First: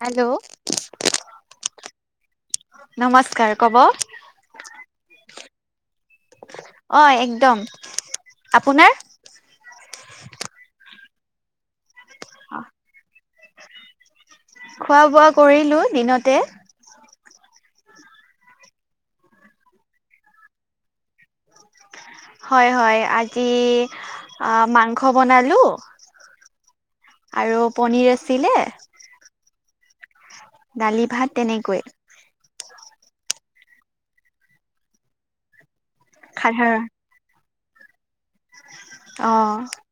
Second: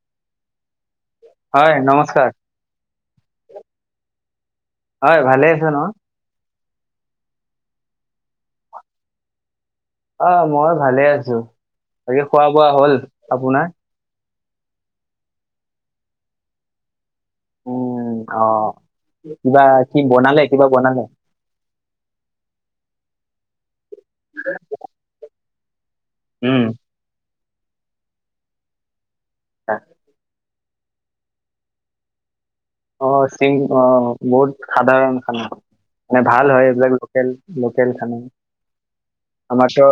Hello. হয়, নমস্কাৰ। নমস্কাৰ ক'ব হয়, ভালে আছে ন'। অ একদম। আপোনাৰ? আহ মই ভালে আছো। বাকী খোৱা-বোৱা হল আপোনাৰ? খোৱা-বোৱা কৰিলো দিনতে। উম। অ, হ। কিবা কি বনালে? কিবা বনালে? হয়। হয়। আজি মাংস বনালো। উম। আৰু পনীৰ আছিলে। অ'। দালি ভাত তেনেকৈয়ে অ' চিং অ' বহুত সাধাৰণ খানা মানে ভাল হয় সাধাৰণ এইবিলাক লোকেল লোকেল খানা। অ আমাৰতো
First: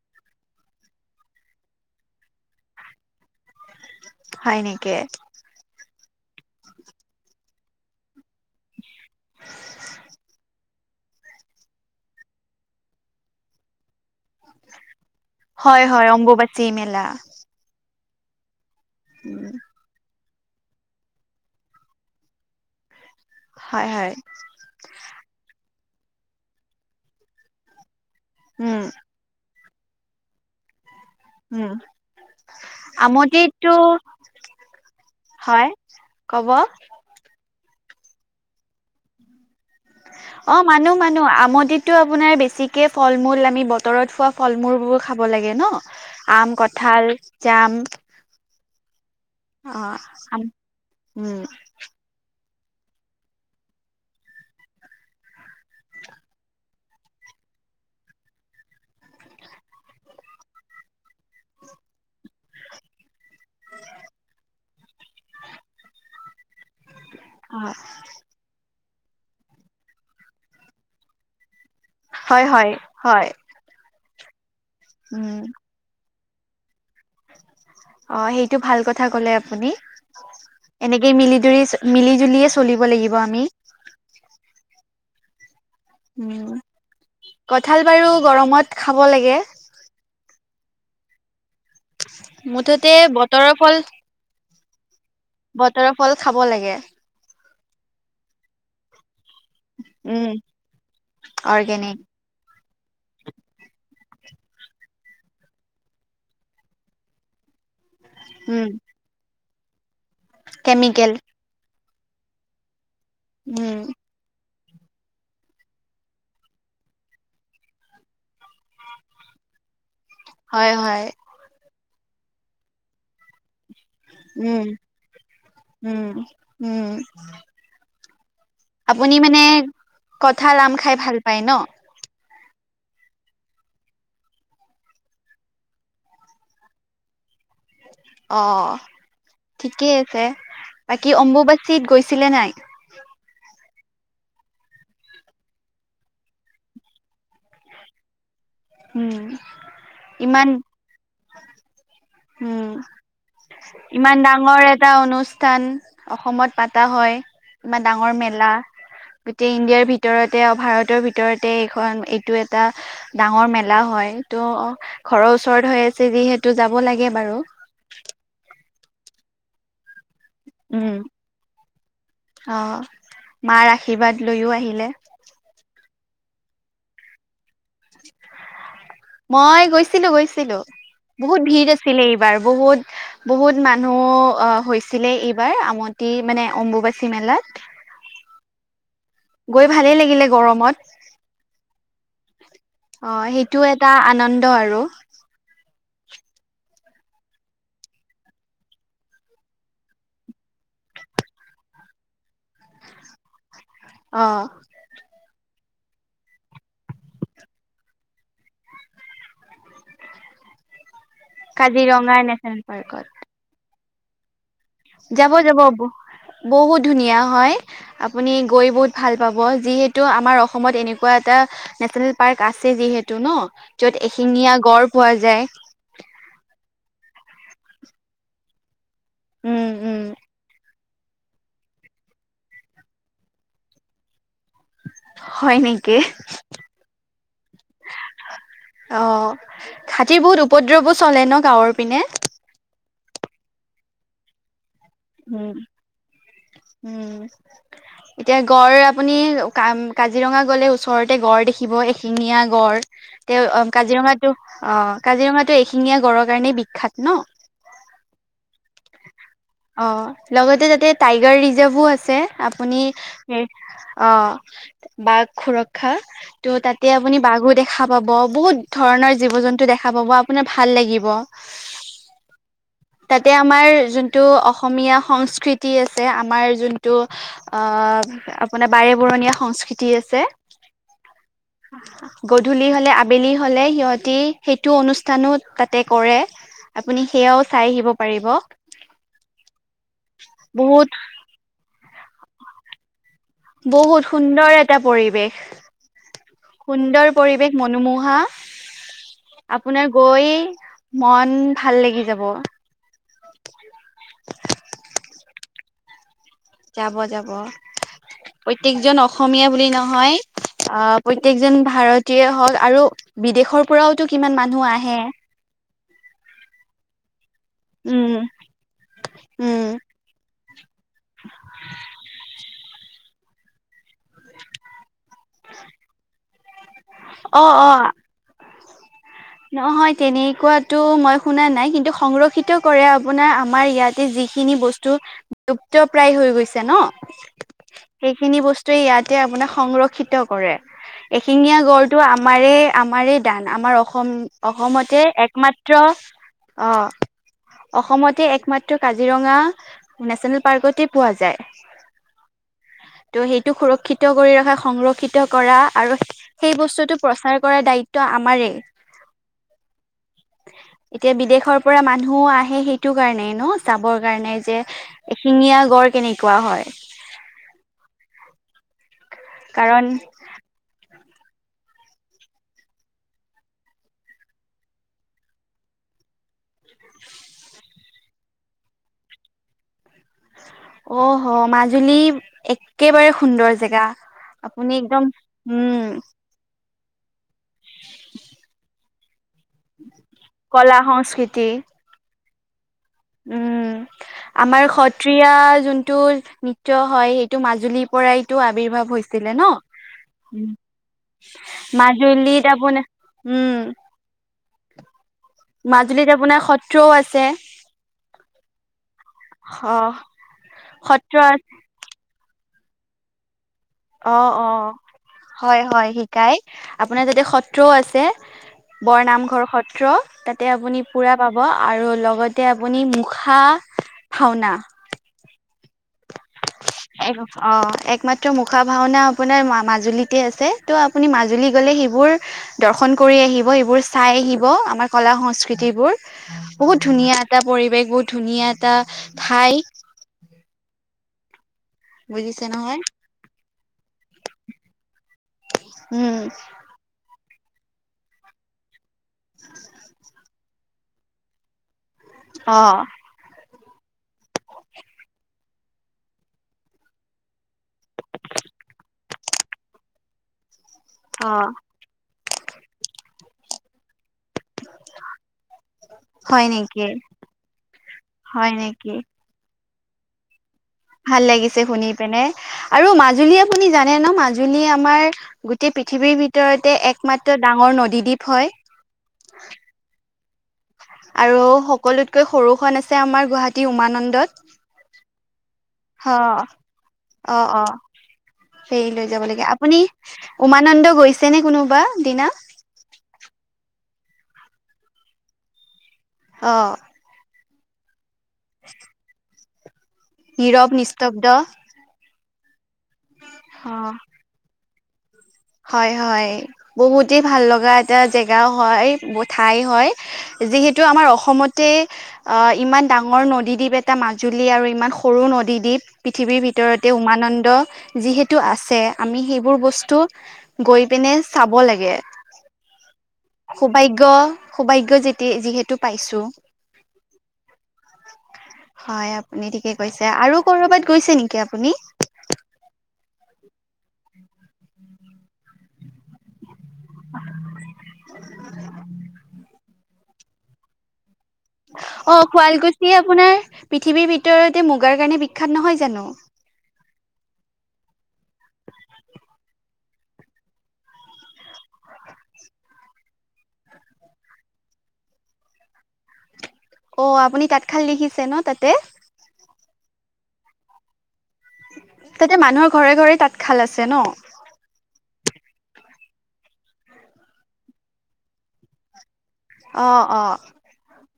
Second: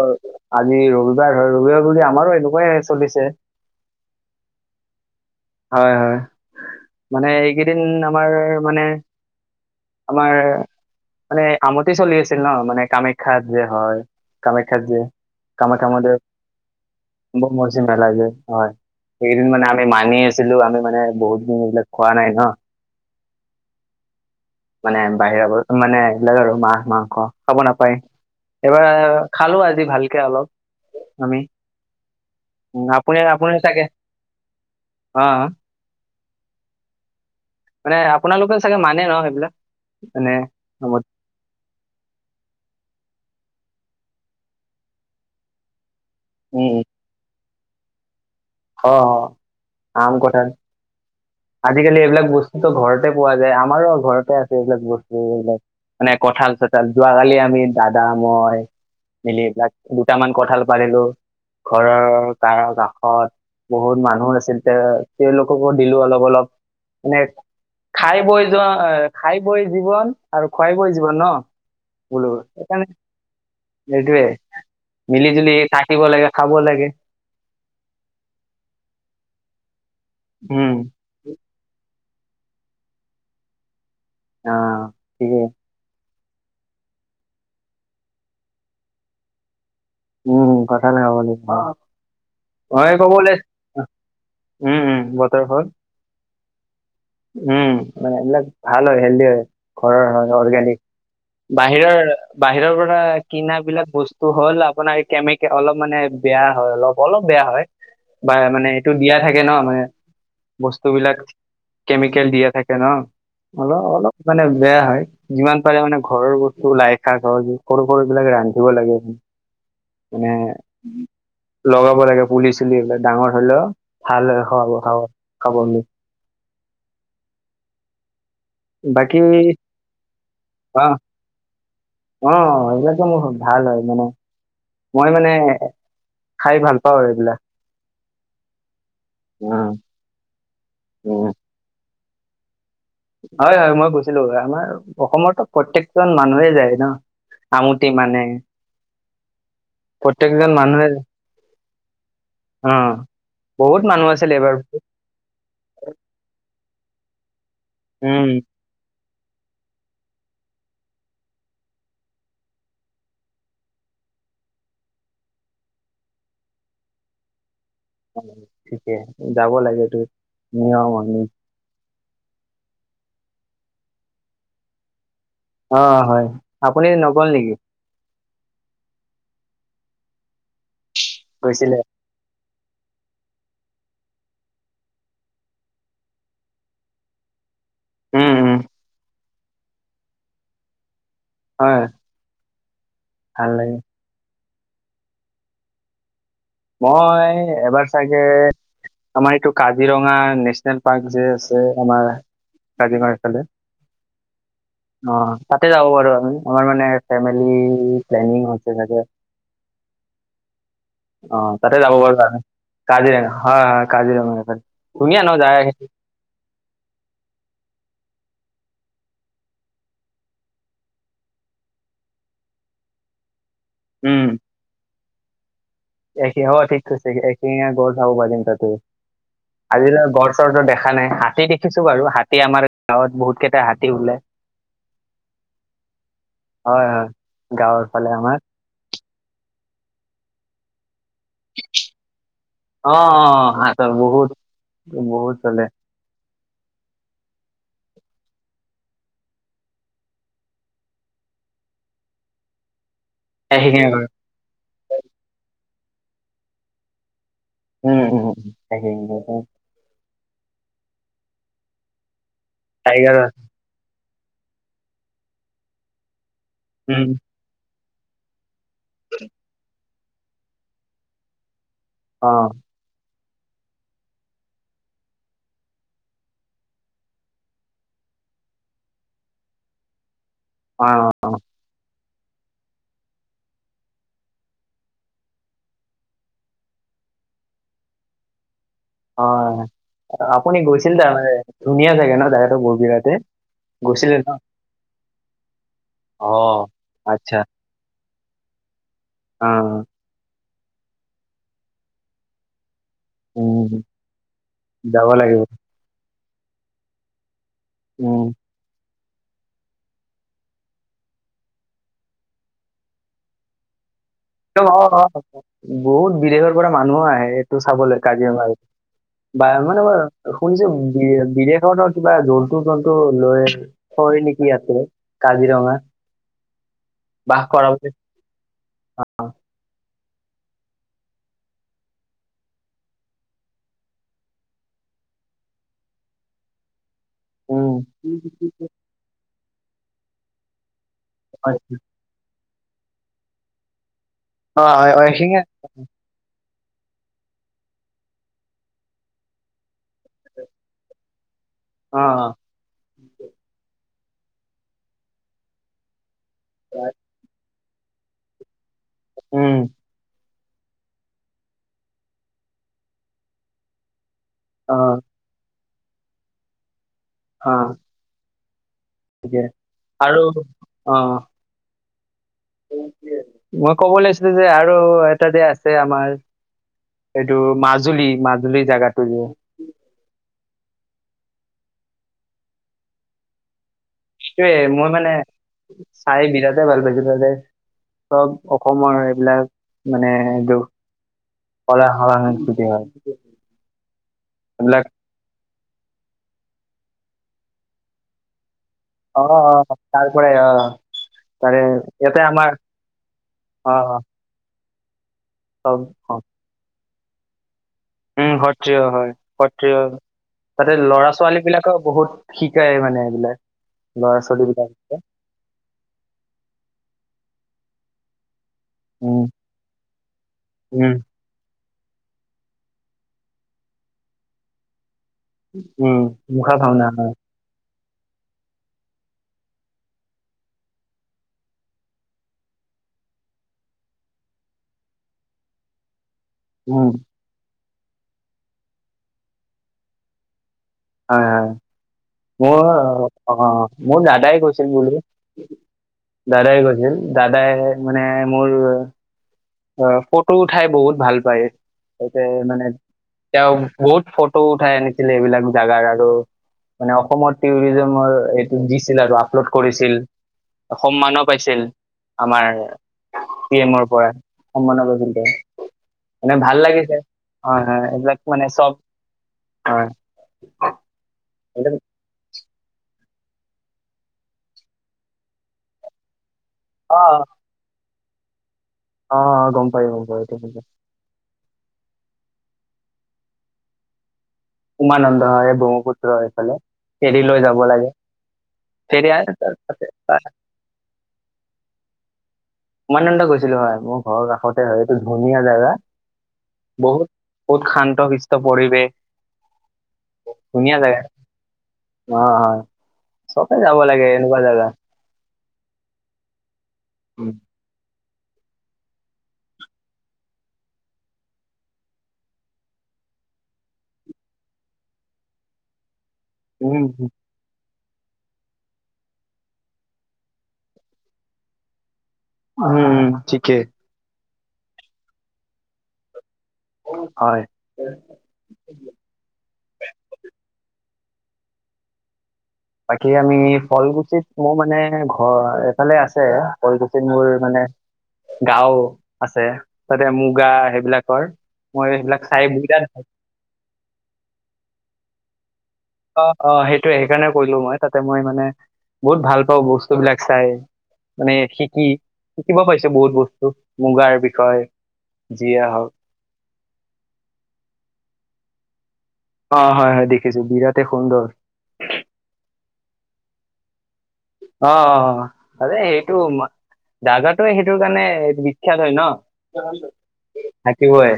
আজি ৰবিবাৰ হয়। ৰবিবাৰ বুলি আমাৰো এনেকুৱাই চলিছে। হয় নেকি? হয়। হয়। মানে এইকেইদিন আমাৰ মানে আমাৰ মানে আমতি চলি আছিল ন, মানে কামাখ্যা যে -হয় কামাখ্যাত যে, হয় কামাখ্যা হয় মন্দিৰৰ অম্বুবাচী মেলা মজ হয়, সেইদিন উম মানে আমি মানি আছিলো। আমি মানে বহুত দিন এইবিলাক খোৱা নাই ন'। হয়-হয়। মানে বাহিৰৰ মানে আৰু মাহ-মাংস খাব নাপায়। উম এবাৰ খালো আজি ভালকে অলপ আমি উম' উম আপুনি আপুনি আমতিটো চাগে অ হয় কব। মানে আপোনালোকে চাগে মানে ন সেইবিলাক। মানে অ মানো অসমত। মানো আমদিতটো আপোনাৰ বেছিকে। ফল মূল আমি বতৰত খোৱা ফল মূলবোৰ খাব লাগে ন আম উম কঠাল জাম। অ', অ আম, কঠাল উম আজিকালি এইবিলাক বস্তু ঘৰতে পোৱা যায় আমাৰো আৰু ঘৰতে আছে এইবিলাক বস্তু। এইবিলাক মানে কঁঠাল চঠাল যোৱাকালি আমি দাদা মই মিলি পিলাক দুটামান কঁঠাল পৰিলো। ঘৰৰ কাৰ কাষত বহুত মানুহ আছিল তে তেওঁলোককো দিলো অলপ অলপ। মানে অ খাই বৈ যোৱা খাই বৈ জীৱন আৰু খুৱাই বৈ জীৱন ন। হয় হয় হয় এইটোৱে মিলি উম জুলি থাকিব লাগে। খাব লাগে। অ সেইটো ভাল কথা ক'লে আপুনি উম এনেকে মিলি জুলি মিলি জুলিয়ে চলিব লাগিব আমি। ঠিকে। উম কঠাল বাৰু গৰমত খাব লাগে উম কঠাল খাব লাগে। মুঠতে বতৰৰ ফল উম উম বতৰ ফল বতৰৰ ফল খাব লাগে। উম মানে এইবিলাক ভাল হয় হেল্দি হয়। ঘৰৰ হয় উম অৰ্গেনিক অৰ্গেনিক বাহিৰৰ বাহিৰৰ পৰা কিনা বিলাক বস্তু হ'ল আপোনাৰ কেমিকেল অলপ মানে বেয়া হয় অলপ অলপ বেয়া হয় বা উম মানে এইটো দিয়া থাকে ন মানে বস্তু কেমিকেল বিলাক। কেমিকেল দিয়ে থাকে ন উম অলপ অলপ মানে। বেয়া হয়। যিমান পাৰে মানে ঘৰৰ বস্তুও লাইশাক সৰু সৰু বিলাক ৰান্ধিব লাগে। মানে হয় হয় লগাব লাগে পুলি চুলিলে ডাঙৰ হলেও ভাললেহ উম খাব খাব খাবলৈ উম উম। আপুনি বাকী মানে কঠাল, আম অ খাই ভাল পায় ন। অ সেবিলাকে মোৰ ভাল হয়। মানে মই মানে খাই ভাল পাওঁ আৰু এইবিলাক অ উম ঠিকেই আছে। বাকী উম অম্বুবাচীত গৈছিলে নাই। হয় হয় মই গৈছিলোঁ আমাৰ অসমতো প্ৰত্যেকজন মানুহেই যায় ন। আমুঠি মানে উম ইমান প্ৰতয়েকজন মানুহে অ উম বহুত মানুহ ইমান আছিল এইবাৰ ডাঙৰ এটা অনুষ্ঠান অসমত পাতা হয় ইমান ডাঙৰ উম, মেলা গোটেই ইণ্ডিয়াৰ ভিতৰতে আৰু ভাৰতৰ ভিতৰতে এইখন এইটো এটা ডাঙৰ মেলা হয়। তো অ ঘৰৰ ওচৰত হৈ আছে। যিহেতু যাব লাগে বাৰু থিকে যাব লাগে তো উম। নিয়ম অ মাৰ আশীৰ্বাদ লৈও আহিলে। অ হয় আপুনি নগ'ল নেকি? মই গৈছিলোঁ গৈছিলোঁ বহুত ভিৰ গৈছিলে আছিলে এইবাৰ। বহুত বহুত মানুহ অ হৈছিলে এইবাৰ আমতি মানে অম্বুবাচী মেলাত। উম উম। গৈ ভালেই লাগিলে গৰমত। হয় অ ভাল সেইটো লাগে এটা আনন্দ আৰু মই এবাৰ চাগে। আমাৰ এইটো কাজিৰঙা নেশ্যনেল পাৰ্ক যে আছে আমাৰ কাজিৰঙাৰ ফালে। অ, ' অ', 'তাতে যাব পাৰোঁ আমি আমাৰ মানে ফেমিলি প্লেনিং হৈছে চাগে। অ, 'তাতে যাব পাৰা কাজিৰঙা কাৰণে নেচনেল পাৰ্কত কাজিৰঙা হয়, হয় কাজিৰঙা ধুনীয়া ন যাব, জাগা যাব বহুত ধুনীয়া হয় আপুনি গৈ বহুত ভাল পাব, যিহেতু আমাৰ অসমত এনেকুৱা এটা নেচনেল পাৰ্ক আছে যিহেতু ন। যত এশিঙীয়া গড় পোৱা যায়। এখি হয় ঠিক কৈছে এশিঙীয়া গঁড় চাব পাৰিম তাতে, উম উম আজিলৈ গঁড় চৰ‌ টো দেখা দেখা নাই নাই হাতী দেখিছো বাৰু হাতী আমাৰ গাঁৱত বহুত কেইটা হাতী ওলাই। হয় নেকি অহ। হয় হয় গাঁৱৰ ফালে আমাৰ হাতীৰ বহুত উপদ্ৰৱো চলে ন গাওঁৰ পিনে। অ', অ' [unintelligible] বহুত, বহুত উম চলে। উম, এতিয়া গড় আপুনি কাম কাজিৰঙা গ'লে, ওচৰতে গড় দেখিব এশিঙীয়া গড়। তে অ, ' এশিঙীয়া গড় কাজিৰঙাটো অ', 'কাজিৰঙাটো এশিঙীয়া গড়ৰ কাৰণেই বিখ্যাত ন। উম, উম অ', 'লগতে তাতে টাইগাৰ ৰিজাৰ্ভো আছে আপুনি টাইগাৰ অ', বাঘ সুৰক্ষা ত' তাতে উম আপুনি বাঘো দেখা পাব বহুত। ধৰণৰ জীৱ জন্তু দেখা পাব আপোনাৰ ভাল লাগিব। অ', তাতে আমাৰ যোনটো অসমীয়া সংস্কৃতি আছে, আমাৰ যোনটো অ। আপোনাৰ বাৰে বৰণীয়া সংস্কৃতি আছে। অ,। গধূলি হলে আবেলি হলে সিহঁতি সেইটো অনুষ্ঠানো তাতে কৰে। আপুনি সেয়াও চাই আহিব পাৰিব। অ, 'আপুনি বহুত গৈছিল তাৰমানে ধুনীয়া চাগে নহ জেগাটো। [unintelligible] বহুত গৈছিলে ন সুন্দৰ এটা পৰিৱেশ অ সুন্দৰ আচ্ছা পৰিৱেশ মনোমোহা। অ আপোনাৰ গৈ মন ভাল লাগি যাব। উম যাব লাগিব যাব, যাব উম প্ৰত্যয়েকজন। অসমীয়া বুলি নহয়, অ, ' প্ৰত্যেকজন ভাৰতীয় হওক আৰু বিদেশৰ পৰাও টো কিমান একদম মানুহ অ আহে। অ বহুত বিদেশৰ পৰা মানুহো আহে এইটো চাবলৈ উম কাজিৰঙা। বা উম মানে মই শুনিছো বি, বিদেশত কিবা য। [unintelligible] কাজিৰঙা। অ, 'অ। নহয় তেনেকুৱাতো মই শুনা নাই, কিন্তু সংৰক্ষিত কৰে আপোনাৰ আমাৰ ইয়াতে যিখিনি বস্তু। লুপ্ত প্ৰায় হৈ গৈছে নহ। উম সেইখিনি বস্তুৱে ইয়াতে আপোনাক সংৰক্ষিত কৰে। হয় এশিঙীয়া গড়টো আমাৰে, আমাৰে দান আমাৰ অসম। অসম, অ হয় অসমতে হয়, এশিঙীয়া একমাত্ৰ। অ, 'অসমতে একমাত্ৰ কাজিৰঙা নেশচনেল পাৰ্কতে পোৱা যায়। অ অ ত' সেইটো সুৰক্ষিত। কৰি ৰখা সংৰক্ষিত কৰা আৰু সেই বস্তুটো প্ৰচাৰ কৰাৰ দায়িত্ব আমাৰেই। উম, '। এতিয়া বিদেশৰ পৰা মানুহ আহে সেইটো কাৰণে নহ চাবৰ। কাৰণে যে অ এশিঙীয়া গড় কেনেকুৱা হয়। অ,। [unintelligible] কাৰণ আৰু অ,। মই কব লৈছিলো যে আৰু এটা যে আছে আমাৰ। এইটো মাজুলী-মাজুলীৰ জাগাটো যে। অহ মাজুলী একেবাৰে সুন্দৰ জেগা এইয়ে আপুনি মই একদম মানে উম চাই বিৰাট ভাল পাইছো ততে চব অসমৰ এইবিলাক মানে এইটো কলা সংস্কৃতি কদা হাৰ নাই উম আমাৰ এইবিলাক সত্ৰীয়া জোনটো নৃত্য হয় সেইটো মাজুলীৰ পৰাইতটো আবিিৰ্ভাৱ অ হেছিলে অ তাৰ পৰাই অ ন' তাৰে ইয়াতে আমাৰ মাজুলীত আপোনাৰ উম অ অ, চব মাজুলীত অ আপোনাৰ সত্ৰও আছে উম সত্ৰিয় হয় সত্ৰিয় অ' হয় তাতে ল'ৰা সত্ৰ ছোৱালী বিলাকৰ বহুত শিক্ষি শিকাই মানে এইবিলাক ল'ৰা অ' ছোৱালী অ' বিলাকে হয় হয় শিকাই আপোনাৰ যাতে সত্ৰও আছে উম বৰনামঘৰ সত্ৰ তাতে আপুনি উম পুৰা পাব আৰু লগতে আপুনি মুখা ভাওনা উম মুখা ভাওনা হয় এক অ' এক একমাত্ৰ মুখা ভাওনা আপোনাৰ মাজুলীতে আছে ত' আপুনি মাজুলী গ'লে সেইবোৰ দৰ্শন কৰি আহিব এইবোৰ চাই আহিব আমাৰ কলা সংস্কৃতিবোৰ বহুত উম ধুনীয়া এটা পৰিৱেশ বহুত ধুনীয়া এটা ঠাই হয় হয় বুজিছে মোৰ নহয় আহ মোৰ দাদাই কৈছিল বুলি উম দাদাই কৈছে। দাদাই মানে মোৰ, অ' ফটো উঠাই বহুত ভাল পায়। ততে অ মানে তেওঁ বহুত ফটো উঠাই আনিছিলে এইবিলাক জাগাৰ আৰু। মানে অসমৰ টুৰিজমৰ এইটো দিছিল আৰু আপলোড কৰিছিল। সন্মানো অ পাইছিল আমাৰ পি এমৰ পৰা। সন্মানো পাইছিলে। মানে হয় ভাল নেকি লাগিছে হয় হয় এইবিলাক মানে হয় চব নেকি হয়। ভাল লাগিছে এইবিলাক শুনি পিনে। আৰু মাজুলী আপুনি জানে ন মাজুলী আমাৰ গোটেই পৃথিৱীৰ ভিতৰত ভিতৰতে অ একমাত্ৰ ডাঙৰ নদীদ্বীপ হয়। অ' গম পায় গম পাইছো। আৰু সকলোতকৈ সৰুখন আছে আমাৰ গুৱাহাটী উমানন্দত। উমানন্দ হয় অ ব্ৰহ্মপুত্ৰ সেইফালে ফেৰি লৈ যাব লাগে। ফেৰি লৈ ফেৰী যাব আৰু লাগে তাৰ আপুনি তাতে তাৰ উমানন্দ গৈছে নে কোনোবা দিনা? উমানন্দ গৈছিলো হয় মোৰ ঘৰ কাষতে হয় এইটো ধুনীয়া জেগা। অ'। বহুত বহুত শান্ত শৃষ্ট পৰিৱেশ। নীৰৱ ধুনীয়া জেগা নিস্তব্দ। অ' হয় চবে যাব লাগে এনেকুৱা জাগা। হয় হয় বহুতে উম ভাল লগা এটা জেগাও হয় ঠাই হয় যিহেতু আমাৰ অসমতে অ ইমান ডাঙৰ নদীদ্বীপ এটা মাজুলী আৰু ইমান সৰু নদীদ্বীপ পৃথিৱীৰ উম ভিতৰতে উমানন্দ যিহেতু আছে আমি সেইবোৰ বস্তু গৈ পিনে চাব লাগে উম ঠিকে সৌভাগ্য সৌভাগ্য যেতিয়া যিহেতু পাইছো হয়। গেছে নেকি আপুনি? বাকী আমি ফলগুছিত মোৰ মানে ঘৰ এফালে আছে পৰিচিত মোৰ মানে গাওঁ আছে তাতে মুগা সেইবিলাকৰ মই অ সেইবিলাক চাই বিৰাট শুৱালকুছি আপোনাৰ পৃথিৱীৰ ভিতৰতে মুগাৰ কাৰণে বিখ্যাত নহয় জানো? অ' অ' সেই। সেইটোৱে সেইকাৰণে কৰিলোঁ মই তাতে মই মানে বহুত ভাল পাওঁ বস্তুবিলাক চাই। মানে শিকি শিকিব পাইছে বহুত বস্তু মুগাৰ বিষয়ে। যিয়ে হওঁক। অ, আপুনি তাঁতশাল দেখিছে নহ তাতে। অ হয়, হয় দেখিছো বিৰাটেই সুন্দৰ। তাতে মানুহৰ ঘৰে ঘৰে তাঁতশাল আছে নহ। টো দাদাটো সেইটো কাৰণে বিখ্যাত হয় নহ। অ' অ' থাকিবই।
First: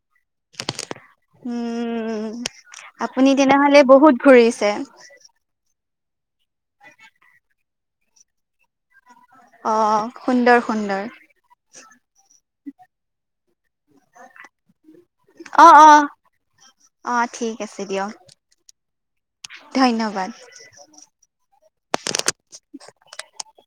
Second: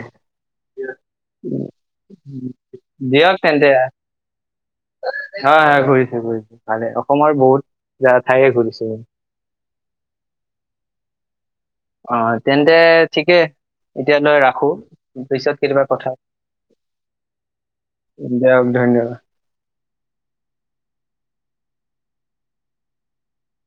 উম [inaudible] আপুনি দিয়ক তেন্তে তেনেহলে বহুত ঘূৰিছে। হয় হয় খুৰি। ভালে, অসমৰ বহুত ঠাইয়ে ঘূৰিছোঁ। অ সুন্দৰ সুন্দৰ। অ তেন্তে ঠিকেই এতিয়ালৈ ৰাখো, পিছত অ' কেতিয়াবা অ' কথা। অ। ঠিক আছে দিয়ক দিয়ক ধন্যবাদ। ধন্যবাদ। [inaudible]